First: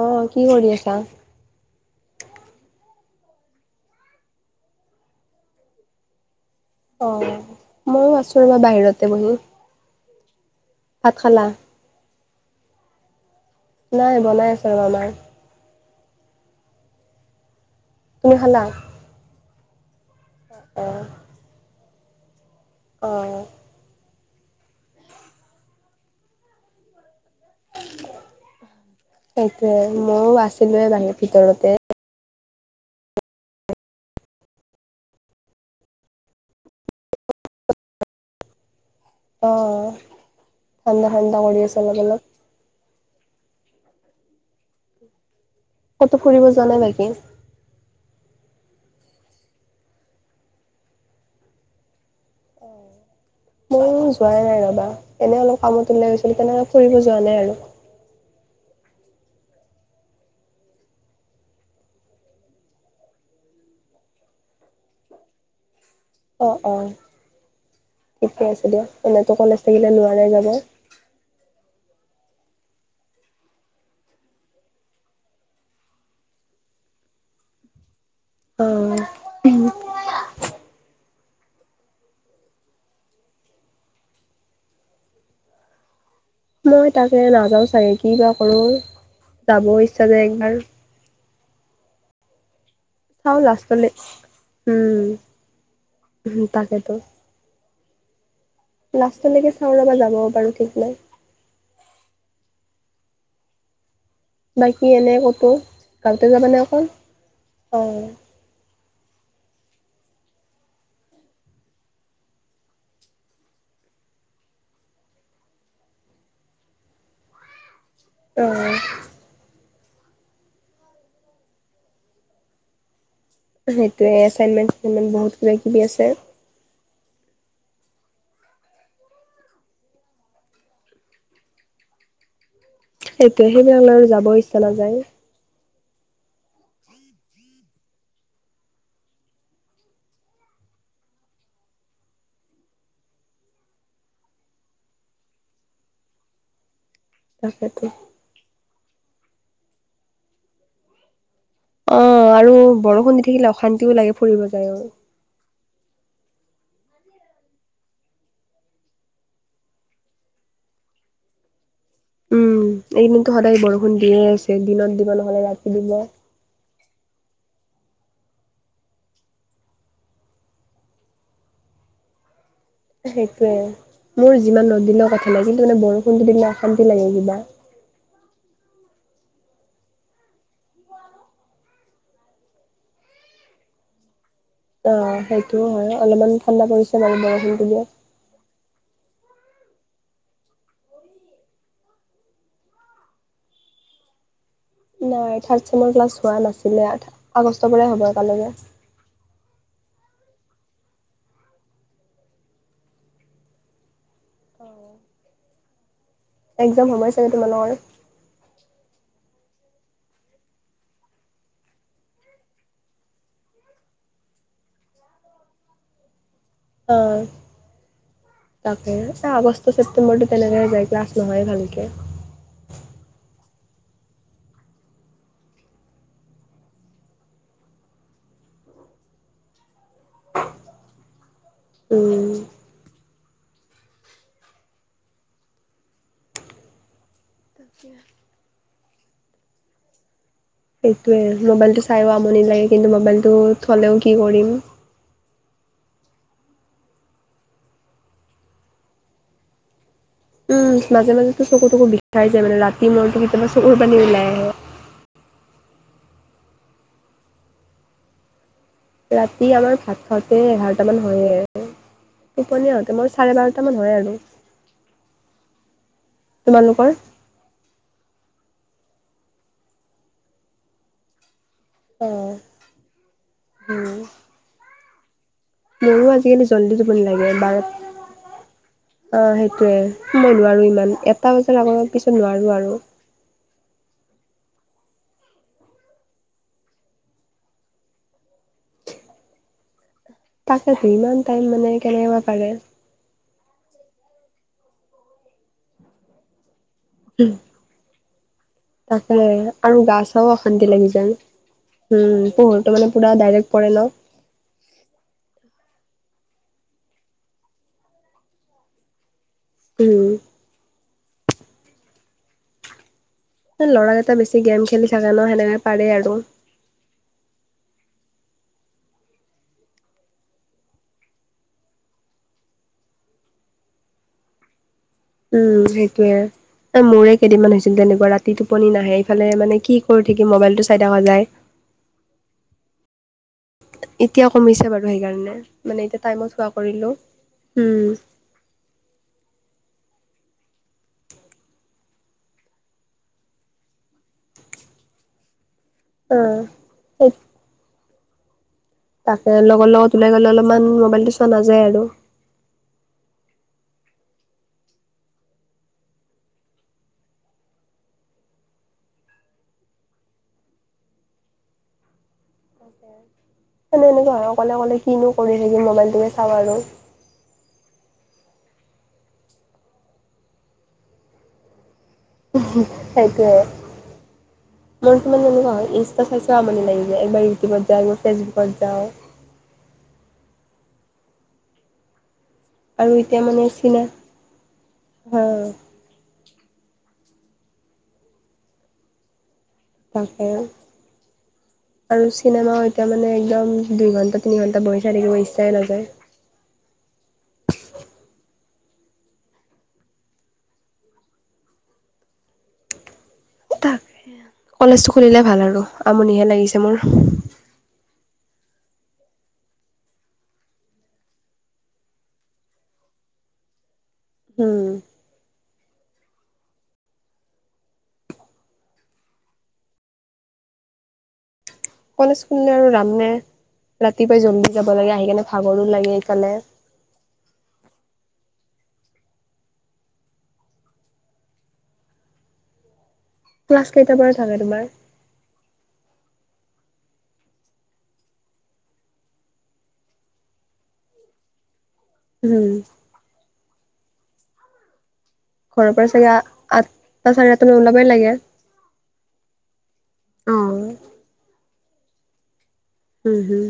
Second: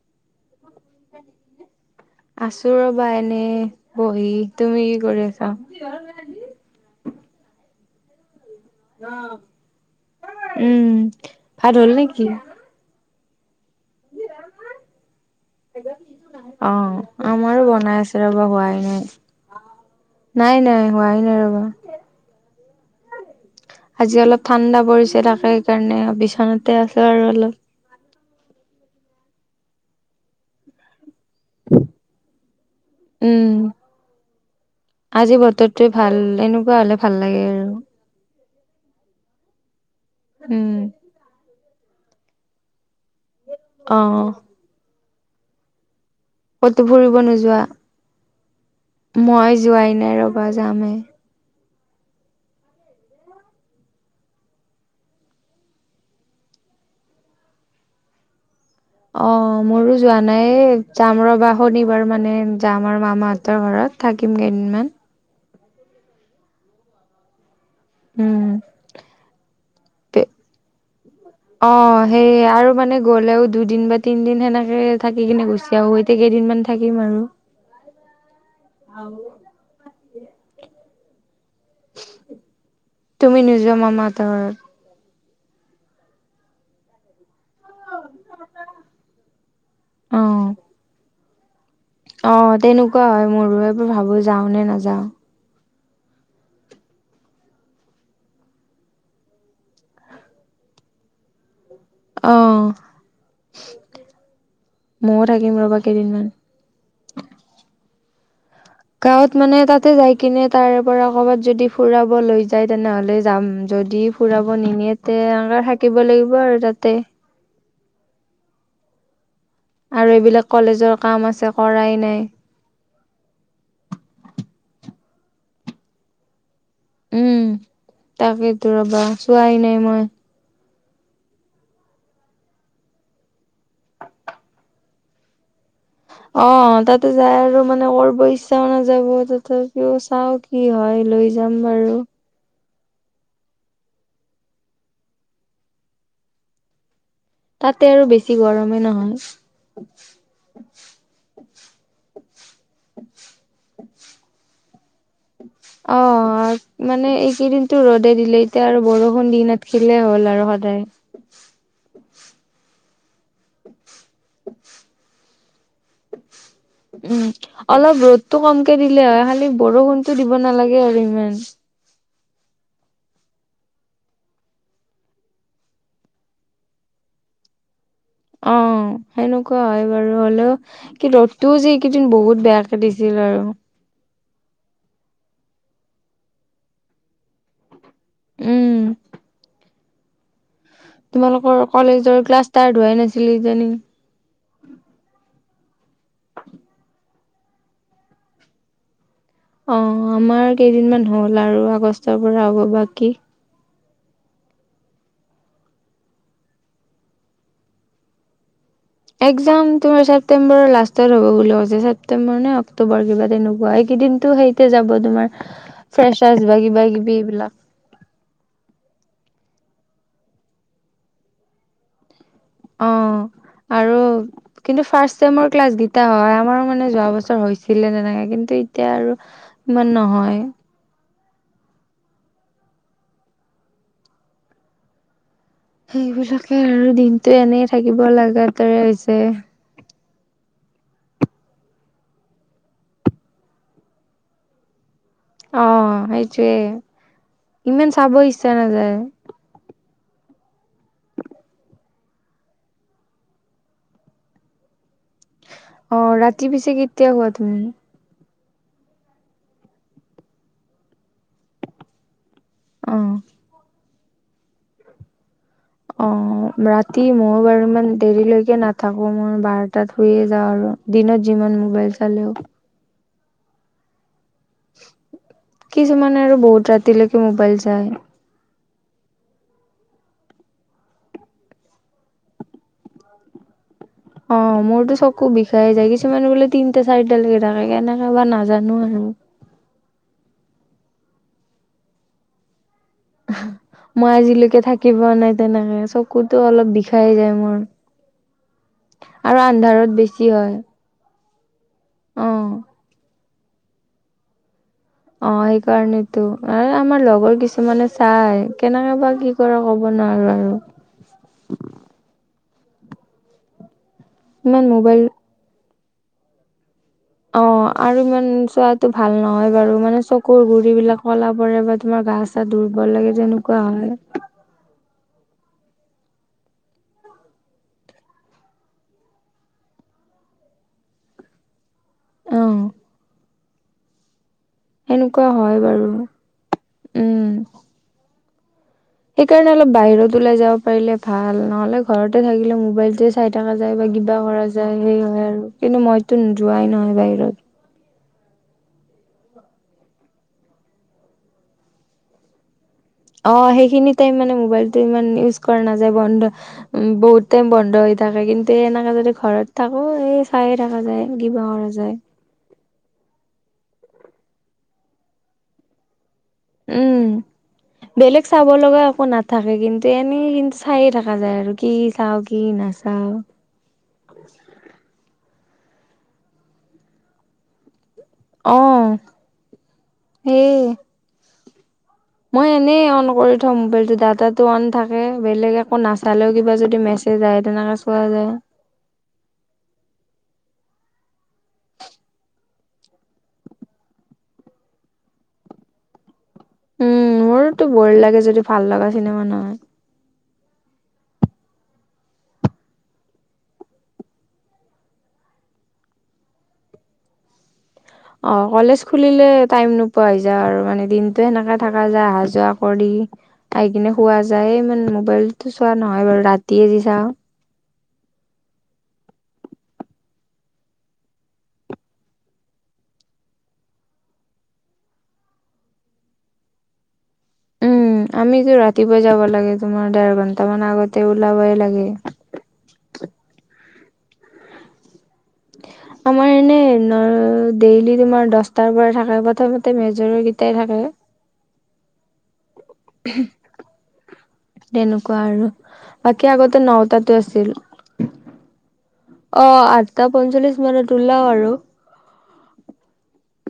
অ', কি কৰি আছা? আছোঁ ৰবা এনে বহি, তুমি কি কৰি আছা? অ', মইয়ো আছোঁ ৰবা বাহিৰত। উম, ভাত খালা ভাত হ'ল নেকি? নাই বনাই আছে আৰু আমাৰ। অ', আমাৰো বনাই আছে তুমি ৰবা খালা হোৱাই নাই। নাই-নাই অ হোৱাই নাই ৰবা। অ'। আজি অলপ ঠাণ্ডা পৰিছে, তাকে সেইকাৰণে বিচনাতে আছোঁ আৰু অলপ। সেইটোয়ে ময়ও আছিলোৱে বাহিৰত ভিতৰতে। উম। আজি বতৰটোৱে ভাল। এনেকুৱা হলে ভাল লাগে আৰু অ'। উম। ঠাণ্ডা-ঠাণ্ডা কৰি আছে অলপ-অলপ। অ'। কতো ফুৰিব যোৱা নাই কতো বাকী ফুৰিব নোযোৱা? মই যোৱাই নাই ৰ'বা যাম হে। মই যোৱাই নাই ৰবা, এনে অলপ কামত ওলাই গৈছিলোঁ, তেনেকে ফুৰিব যোৱা নাই আৰু। অ', মোৰো যোৱা নাই, এ যাম ৰবা শনিবাৰ মানে যাম আৰু মামাহঁতৰ ঘৰত। থাকিম কেইদিনমান। অ', অ', উম ঠিকে আছে দিয়া, এনেতো কলেজ থাকিলে নোৱাৰাই যাব। অ, সেইয়ে আৰু মানে গ'লেও দুদিন বা তিনদিন সেনেকে থাকি কিনে গুচি আহোঁ এই গোটেই কেইদিনমান থাকিম আৰু। অ আও। [unintelligible] তুমি নোযোৱা মামা হতৰ ঘৰত? মই তাকে নাযাও চাগে কি বা কৰো যাবও ইচ্ছা অ যায় একবাৰ। অ, তেনেকুৱা হয় চাও মোৰো লাষ্টলে এইবোৰ ভাবো যাও নে নাযাও। হম, তাকেটো। লাষ্টলৈকে চাওঁ ৰ'বা যাবও পাৰোঁ ঠিক নাই। অহ', বাকী এনে ক'তো গাঁওতে যাবানে অকল অ। গাঁৱত মানে তাতে যাই কিনে তাৰ পৰা ক'বাত যদি ফুৰাব লৈ যায় তেনেহলে যাম যদি ফুৰাব নিনিয়ে তে এনেকা থাকিব লাগিব আৰু তাতে। অ', আৰু এইবিলাক কলেজৰ কাম আছে কৰাই নাই। সেইটোৱে এছাইনমেণ্ট [unintelligible] বহুত কিবা- কিবি আছে। উম, তাকেইতো ৰবা চোৱাই নাই মই। একেহে [unintelligible] যাব ইচ্ছা নাযায়। অ, তাতে যায় আৰু মানে কৰব ইচ্ছাও নাযাব তথাপিও চাও কি হয় লৈ যাম বাৰু। তাকেতো। তাতে আৰু বেছি গৰমে নহয়। অ, আৰু বৰষুণ দি থাকিলে অশান্তিওঁ লাগে ফুৰিব যায়ও। অ', অ, মানে এইকেইদিনটো ৰ'দে দিলে এতিয়া আৰু বৰষুণ দি নাথকিলে হ'ল আৰু সদায়। উম, এইকেইদিনতো সদায় বৰষুণ দিয়ে আছে দিনত দিব নহলে ৰাতি দিব। উম, অলপ ৰ'দটো কমকে দিলে হয় খালি বৰষুণটো দিব নালাগে আৰু ইমান। সেইটোৱে মোৰ যিমান ৰ'দ দিলেও কথা নাই কিন্তু মানে বৰষুণটো দিলে অশান্তি লাগে কিবা। অ, সেনেকুৱা হয় বাৰু হ'লেও কি ৰ'দটো যি এইকেইদিন বহুত বেয়াকে দিছিল আৰু। অ, সেইটোও হয় অলপমান ঠাণ্ডা পৰিছে বাৰু বৰষুণটো দিয়াত। উম। তোমালোকৰ কলেজৰ ক্লাছ ষ্টাৰ্ট হোৱাই নাছিল কিজানি। নাই থাৰ্ড চেমৰ ক্লাছ হোৱা নাছিলে ইয়াত আগষ্টৰ পৰাই হ'ব একালাগে। অ, আমাৰ কেইদিনমান হ'ল আৰু আগষ্টৰ পৰা হ'ব বাকী। অ', একজাম হবই চাগে তোমালোকৰ? একজাম তোমাৰ ছেপ্তটম্বৰৰ লাষ্টত হ'ব বুলি কৈছে ছেপটেম্বৰ নে অক্টোবৰ কিবা তেনেকুৱা এইকেইদিনটো সেই কে যাব তোমাৰ ফ্ৰেছাৰ্ছ বা কিবা আ কিবি এইবিলাক তাকে এ আগষ্ট, ছেপ্তেম্বৰটো তেনেকে যায় ক্লাছ নহয় ভালকে। অ, আৰু কিন্তু ফাৰ্ষ্ট চেমৰ ক্লাছ গিটা হয় আমাৰো মানে যোৱা বছৰ হৈছিলে তেনেকে কিন্তু এতিয়া আৰু ইমান নহয়। উম। সেইবিলাকে আৰু দিনটো এনে থাকিব লাগা দৰে হৈছে। এইটোৱে আৰ মোবাইলটো চাইও আমনি লাগে কিন্তু মোবাইলটো থ'লেও কি কৰিম। অ, সেইটোৱে ইমান চাব ইচ্ছা নাযায়। উম মাজে মাজে তো চকু তকু বিষাই যায় মানে ৰাতি মোৰ কেতিয়াবা চকুৰ পানী ওলাই আহে। অ ৰাতি পিছে কেতিয়া শুৱা তুমি? ৰাতি আমাৰ ভাত খাওঁতে এঘাৰটা মান হয়ে আৰু টোপনী অ আহোতে মই চাৰে বাৰত কিটামান হয় আৰু। অ, তোমালোকৰ? ৰাতি মইও বাৰু ইমান দেৰিলৈকে নাথাকো মই বাৰতাত শুইয়ে যাওঁ আৰু দিনত যিমান মোবাইল চালেও অহ, উম। মোৰো কিছুমানে আৰু আজিকালি বহুত জল্দি টোপনি ৰাতিলৈকে লাগে মোবাইল বাৰ চাই [unintelligible] অ সেইটোয়ে, মই নোৱাৰো ইমান এটা বজাৰ আগত পিছত নোৱাৰো আৰু। অ মোৰতো চকু বিষাই যায় কিছুমানে বোলে তিনটা চাৰিটালৈকে থাকে কেনেকে বা নাজানো আৰু। তাকে ইমান টাইম মানে কেনেকে বা পাৰে? মই আজিলৈকে থাকি পোৱা নাই তেনেকে, চক- কুটো অলপ বিষাই যায় মোৰ। তাকে আৰু আন্ধাৰত গা চাও বেছি হয় অশান্তি লাগি যায়, উম অ পোহৰতটো মানে পুৰা ডাইৰেক্ট পৰে ন। অ সেইকাৰণেতো অ আমাৰ লগৰ কিছুমানে চাই কেনেকে বা কি কৰ ক'ব নোৱাৰো উম আৰু। ল'ৰা কেইটা বেছি গেম ইমান খেলি মোবাইল থাকে ন সেনেকে পাৰে আৰু। অ। আৰু ইমান চোৱাটো ভাল নহয় বাৰু মানে চকুৰ গুৰি বিলাক কলা পৰে বা তোমাৰ গাছ- দুৰ্বল লাগে যে এনুকা হয়। উম সেইটোয়ে। এ মোৰে কেইদিনমান হৈছিল তেনুকা ৰাতি টোপনি নাহে এইফালে মানে কি কৰি থাকি মোবাইল টো চাই থকা যায়। অহ। এতিয়া কমিছে বাৰু সেইকাৰণে হয় মানে বাৰু এতিয়া টাইমত শুৱা কৰিলো। উম উম সেইকাৰণে অলপ বাহিৰত ওলাই যাব পাৰিলে ভাল নহলে ঘৰতে থাকিলে মোবাইলটোচ চাই থকা যায় বা কিবা কৰা যায় সেই হয় আৰু কিন্তু মইতো উম যোৱাই নহয় অ বাহিৰত। তাকে লগৰ লগত ওলাই গ'লে অলপমান মোবাইলটো চোৱা নাযায় আৰু। অ সেইখিনি টাইম মানে মোবাইলটো ইমান ইউজ কৰা নাযায় বন্ধ উম বহুত টাইম বন্ধ হৈ থাকে কিন্তু এনেকা যদি ঘৰত থাকো এ চাই থাকা যায় কিবা কৰা যায়। [unintelligible] মানে এনুকা হয় অকলে অকলে কিনো কৰি থাকি মোবাইলটোৱে চাওঁ আৰু। উম। বেলেগ চাব লগা একো নাথাকে কিন্তু এনেই কিন্তু চায়ে থাকা যায় আৰু কি চাও কি নাচাও মোৰটো মানে এনেকুৱা হয় ইনষ্টা চাই চাই আমনি লাগি যায়, এবাৰ ইউটিউবত যাও বা ফেচবুক। অ সে। মই এনেই আৰু অন এতিয়া কৰি মানে থওঁ চিনা মোবাইলটো ডাটাটো অন থাকে হা বেলেগ একো নাচ- চালেও কিবা যদি মেছেজ আহে তেনেকা চোৱা যায়। তাকে আৰু চিনেমাও এতিয়া মানে একদম দুই ঘণ্টা তিনি ঘণ্টা বহি চাই থাকিব ইচ্ছাই নাযায়। উম মোৰোতো বৌৰ লাগে যদি ভাল লাগা চিনেমা নাই। কলেজ খুলিলে ভাল হব আমনিহে লাগিছে মোৰ। অ কলেজ খুলিলে টাইম নোপোৱা হৈ যায় আৰু মানে দিনটো সেনেকা থাকা যায় আহা যোৱা কৰি। আহি কিনে শুৱা যায় উম ইমান মোবাইলতো চোৱা নহয় বাৰু ৰাতিয়ে যি চাওঁ। কলেজ খুলিলে আৰু ৰাম নে, ৰাতিপুৱাই জল্দি যাব লাগে আহি কেনে ভাগৰো লাগে এইকানে। উম আমিতো ৰাতিপুৱা যাব লাগে তোমাৰ দেৰ ঘন্টা মানৰ আগতে ওলাবই লাগে। ক্লাছ কেইটাৰ পৰা থাকে তোমাৰ। [inaudible] আমাৰ এনে ন ডেইলি তোমাৰ দশটাৰ পৰা থাকে প্ৰথমতে মেজৰ কেইটাই থাকে। উম। [unintelligible] তেনেকুৱা আৰু ঘৰৰ বাকী আগতে নটাতো আছিল। সময় লাগে। অ আঠটা পঞ্চল্লিশ অ', মানত ওলাও আৰু। উম হুম।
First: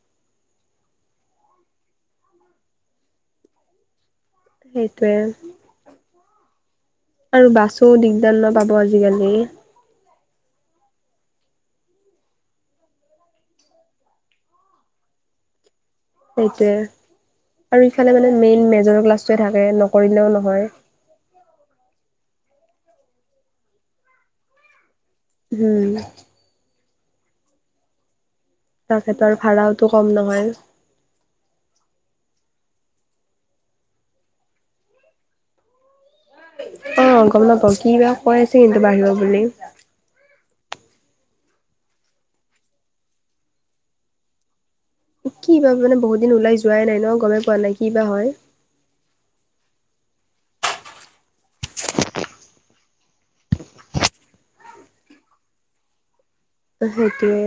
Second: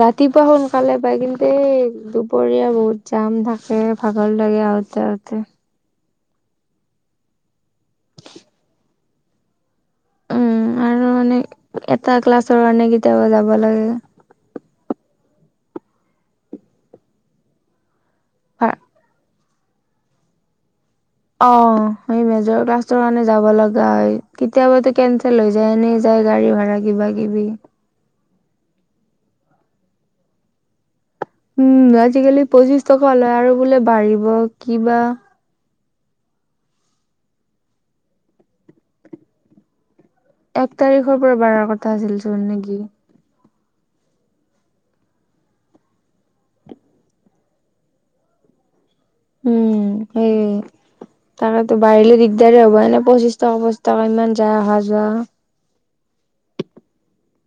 ৰাতিপুৱা সোনকালে পায় কিন্তু এই দুপৰীয়া বহুত জাম থাকে। ভাগৰ লাগে সেইটোৱে আহোঁতে-আহোঁতে। আৰু বাছো দিগদাৰ ন পাব আজিকালি। উম আৰু মানে এটা ক্লাছৰ কাৰণে কেতিয়াবা যাব লাগে। সেইটোয়ে। আৰু ইফালে মানে মেইন মেজৰ ক্লাছটোৱে থাকে নকৰিলেও নহয়। অ' সেই মেজৰ ক্লাছৰ কাৰণে যাব লগা হয়। কেতিয়াবাটো কে লৈ যায় এনে হম। যায় গাড়ী ভাড়া কিবা-কিবি। তেখেতৰ ভাৰাওটো কম নহয়। উম, আজিকালি পঁচিশ টকা লয় আৰু বোলে বাঢ়িব কিবা অ' গম নাপাও কিবা কৈ আছে কিন্তু বাঢ়িব বুলি। এক তাৰিখৰ পৰা বাৰাৰ কথা আছিল চোন নেকি? কি বা মানে বহুত দিন ওলাই যোৱাই নাই ন গমেই পোৱা নাই কি বা হয়। উম, সেই তাকেতো বাঢ়িলে দিগদাৰে হ'ব এনে পঁচিশ টকা-পঁচিশ টকা ইমান যায় অহা-যোৱা। সেইটোয়ে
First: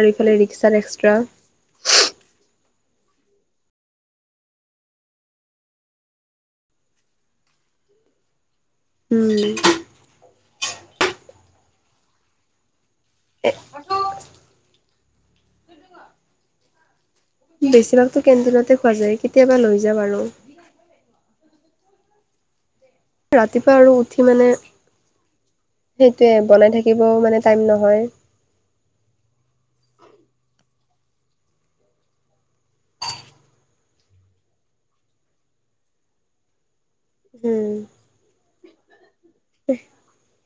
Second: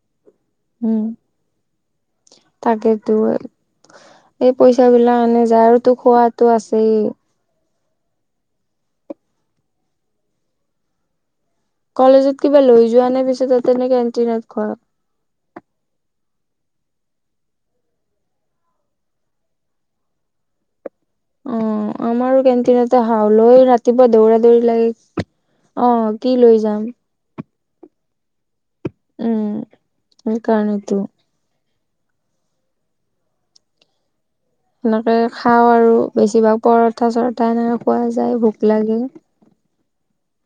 আৰু ইফালে ৰিক্সাত এক্সট্ৰা। তাকেটো। এই পইচা বিলাক আনে যায় আৰু তো খোৱাতো আছেই। উম। কলেজত কিবা লৈ যোৱা নে পিছে এ তাতে নে কেণ্টিনত খোৱা? বেছিভাগতো কেণ্টিনতে খোৱা যায়, কেতিয়াবা লৈ যাম আৰু। অ', আমাৰো কেণ্টিনত হাও লৈ আৰু ৰাতিপুৱা উঠি দৌৰা মানে দৌৰি লাগে, অ', সেইটোৱে কি লৈ বনাই যাম? থাকিব মানে টাইম নহয়। উম, সেইকাৰণেতো। সেনেকে খাওঁ আৰু বেছিভাগ পৰঠা-চৰঠা উম এনেকৈ খোৱা যায় ভোক লাগে।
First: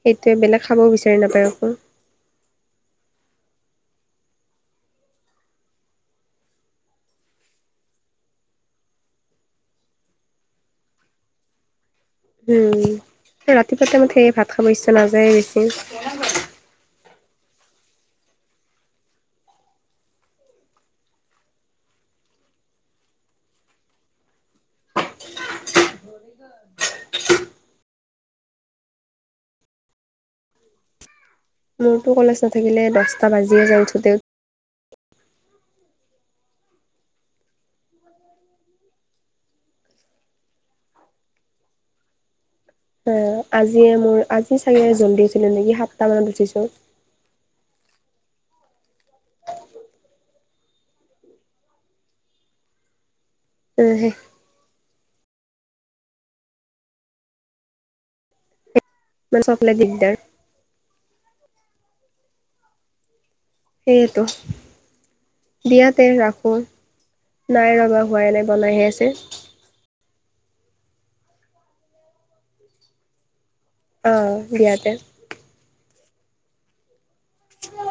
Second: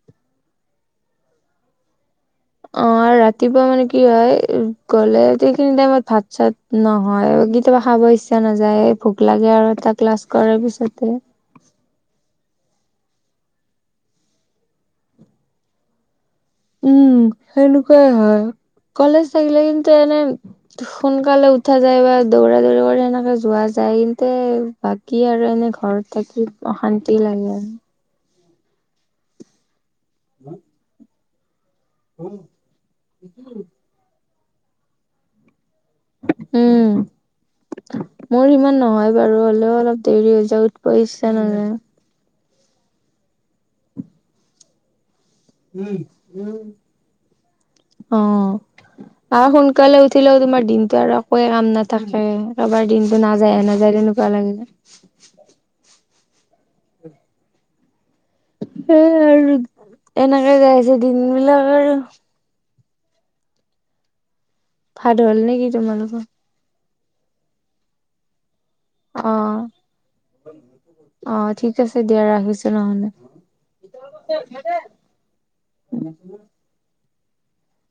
সেইটোৱে বেলেগ খাবও বিচাৰি নাপায় আক। অ' আৰু ৰাতিপুৱা মানে কি হয়, গ'লে সেইখিনি টাইমত ভাত-চাত নহয় কেতিয়াবা খাব ইচ্ছা নাযায়। ভোক লাগে আৰু এটা ক্লাছ কৰাৰ পিছতে। উম, হে ৰাতিপুৱা টাইমত সেই ভাত খাব ইচ্ছা নাযায়ে বেছি। উম, সেনেকুৱাই হয়। কলেজ থাকিলে কিন্তু এনে সোনকালে উঠা যায় বা দৌৰা-দৌৰি কৰি সেনেকে যোৱা যায় [unintelligible] বাকী আৰু এনে ঘৰত থাকি অশান্তি লাগে। [inaudible] মোৰতো কলেজ নাথাকিলে দহটা বাজিয়ে যায় উঠোতে উম। মোৰ ইমান নহয় বাৰু হ'লেও অলপ দেৰি হৈ যায় উঠবা ইচ্ছা নাযায়। অ' আজিয়ে মোৰ আজি চাগে জল্দি আছিলে নেকি সাতটা মানত উঠিছোঁ। অ'। আৰু সোনকালে উঠিলেও তোমাৰ দিনতটো আৰু একোৱ কাম নাথাকে, কাৰবাৰ দিন টো নাযায়-নাযায় তেনেকুৱা লাগে। সেই মানে আৰু চবফালে দিগদাৰ এনেকে যায় আছে দিন বিলাক আৰু। সেইয়েতো, ভাত হ'ল নেকি দিয়া তে তোমালোকৰ? ৰাখোঁ। নাই ৰবা হোৱাই নাই বনাইহে আছে। অঁ অঁ, ঠিক আছে দিয়া ৰাখিছো নহলে। অ তোমাৰ লোকৰ দিয়া তে ওচৰতে। [unintelligible] উম